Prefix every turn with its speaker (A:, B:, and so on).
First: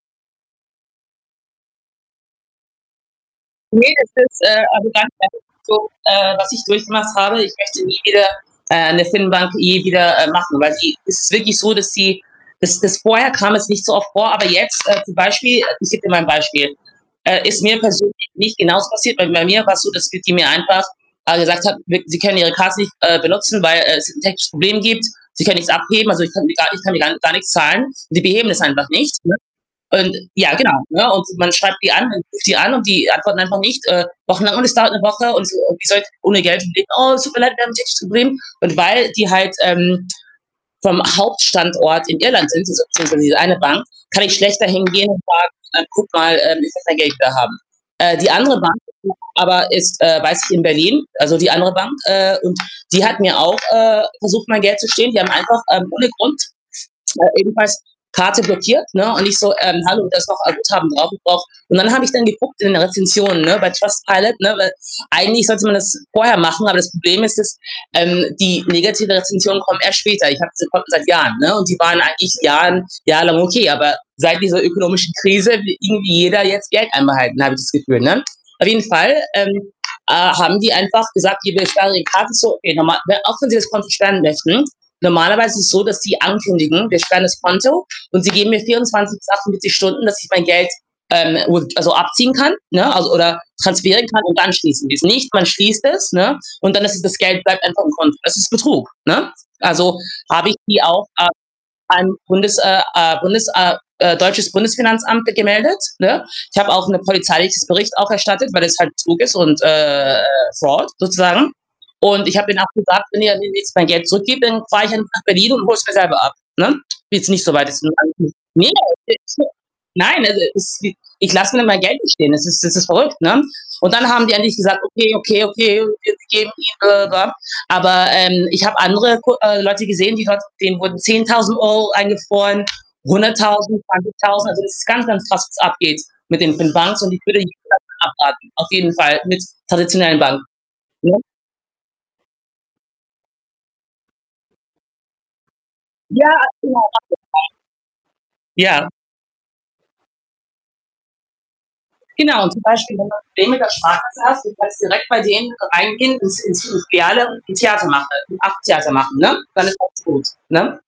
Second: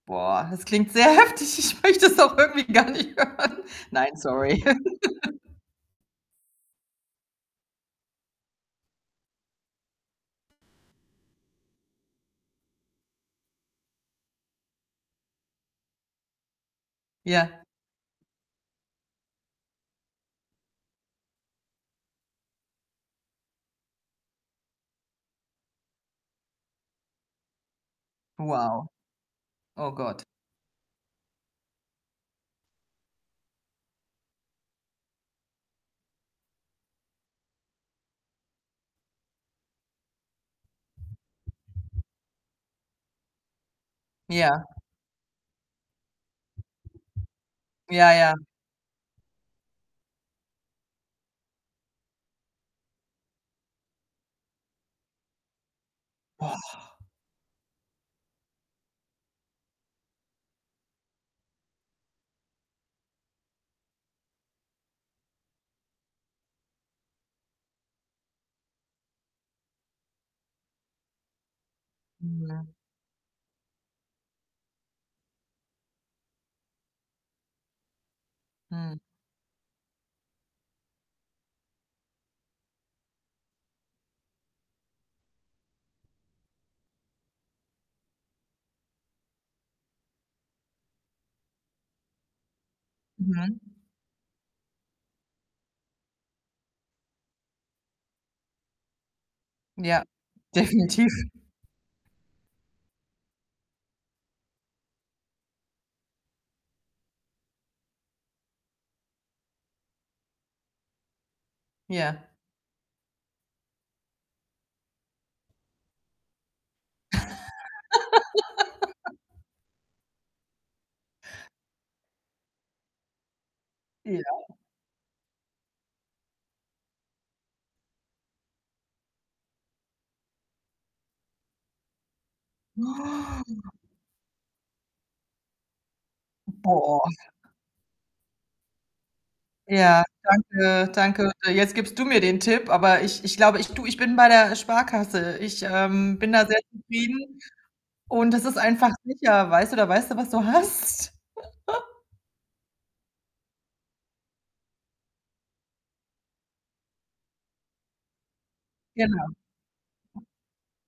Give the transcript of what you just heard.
A: Boah, das klingt sehr heftig. Ich möchte es auch irgendwie gar nicht hören.
B: Ne,
A: Nein,
B: das ist äh,
A: sorry.
B: also, ganz ehrlich so äh, was ich durchgemacht habe. Ich möchte nie wieder, äh, 'ne Firmenbank je wieder, äh, machen, weil die es ist wirklich so, dass sie das das vorher kam es nicht so oft vor, aber jetzt, äh, zum Beispiel ich gebe dir mal ein Beispiel. Äh, ist
A: Ja.
B: mir persönlich nicht genau so passiert, weil bei mir war's so, dass d die mir einfach, äh, gesagt hat: „Mit s sie können Ihre Karte nicht, äh, benutzen, weil, äh, es 'n technisches Problem gibt. Sie können nichts abheben.“ Also, ich kann ni gar ich kann mit gar gar nix zahlen. Sie beheben das einfach
A: Wow.
B: nicht, ne?
A: Oh
B: Und
A: Gott.
B: ja, genau, ne, und man schreibt die an und ruft die an und die antworten einfach nicht, äh, wochenlang und es dauert 'ne Woche und, äh, wie sollte ich ohne Geld schon leben. „Oh, es tut mir leid, wir haben ein technisches Problem.“ Und weil die halt, ähm, vom Hauptstandort in Irland sind, [unintelligible] eine Bank, kann ich schlecht
A: Ja.
B: dahin gehen und sagen: „Äh, guck mal, äh, [unintelligible] Geld wieder haben.“
A: Ja,
B: Äh, die
A: ja.
B: andere Bank [unintelligible] aber ist äh, weiß ich, in Berlin also, die andere Bank, äh, und die hat mir auch, äh, versucht, mein Geld zu stehlen. Die haben einfach, ähm, ohne Grund,
A: Boah.
B: äh, jedenfalls Karte blockiert, ne, und ich so: „Ähm, hallo, da ist noch ein Guthaben drauf, ich brauche“ Und dann habe ich dann geguckt in der Rezensionen, ne, bei Trustpilot, ne? Weil eigentlich sollte man das vorher machen, aber das Problem ist es ähm, die negativen Rezensionen kommen erst später. Ich habe die Konten seit Jahren, ne? Und die waren eigentlich
A: Hm, ja.
B: jahren jahrelang okay, aber seit dieser ökonomischen Krise will irgendwie jeder jetzt Geld einbehalten, habe ich das Gefühl, ne? Auf jeden
A: Hm.
B: Fall, ähm, äh, haben die einfach gesagt: „Hier wir sperren Ihre Karte so, [unintelligible] auch wenn Sie das Konto sperren möchten,“ normalerweise ist es so, dass sie ankündigen: „Wir sperren das Konto,“ und sie geben mir 24 bis 48 Stunden, dass ich mein Geld, ähm, um also, abziehen kann, ne, also oder
A: Mhm.
B: transferieren kann und dann schließen sie es. Nicht, man schließt es, ne, und dann ist es das Geld bleibt einfach im Konto. Das ist Betrug, ne? Also,
A: Ja,
B: habe ich die auch
A: definitiv.
B: a ans Bundes äh, äh, Bundes äh, äh, deutsches Bundesfinanzamt ge gemeldet, ne? Ich habe auch 'ne polizeiliches Bericht auch erstattet, weil es halt Betrug ist und, äh, Fraud sozusagen
A: Ja.
B: und ich habe denen auch gesagt: „Wenn ihr [unintelligible] mein Geld zurückgebt, dann fahre ich einfach nach Berlin und hol's mir selber ab,“ ne? Ist jetzt nicht so weit ist. [unintelligible] Ne,. [unintelligible] Nein, also, es wi ich lasse mir mein Geld nicht stehlen. Es ist es ist verrückt, ne? Und dann haben die ja
A: Ja.
B: endlich gesagt: „Okay, okay, okay, wir geben Ihnen,“ [unintelligible] aber ähm, ich habe andere Ku äh, Leute gesehen, die dort denen wurden 10.000 € eingefroren, 100.000, 20.000. Also, es ist ganz, ganz krass, was abgeht mit den den Banken und
A: Boah.
B: ich würde [unintelligible] abraten. Auf jeden Fall mit
A: Ja,
B: traditionellen Banken,
A: danke,
B: ne?
A: danke. Jetzt gibst du mir den Tipp, aber ich ich glaube ich du, ich bin bei der Sparkasse. Ich, ähm,
B: Ja,
A: bin da sehr
B: genau. Auf
A: zufrieden und es ist
B: jeden Fall. Ja.
A: einfach sicher. Weißt du, da weißt du, was du hast.
B: Genau, zum Beispiel, wenn du 'n Problem mit der Sparkasse hast, du kannst direkt bei denen reingehen ins ins in die Filiale und 'n Theater mache [unintelligible] Theater machen, ne?
A: Genau.
B: Dann ist alles gut, ne?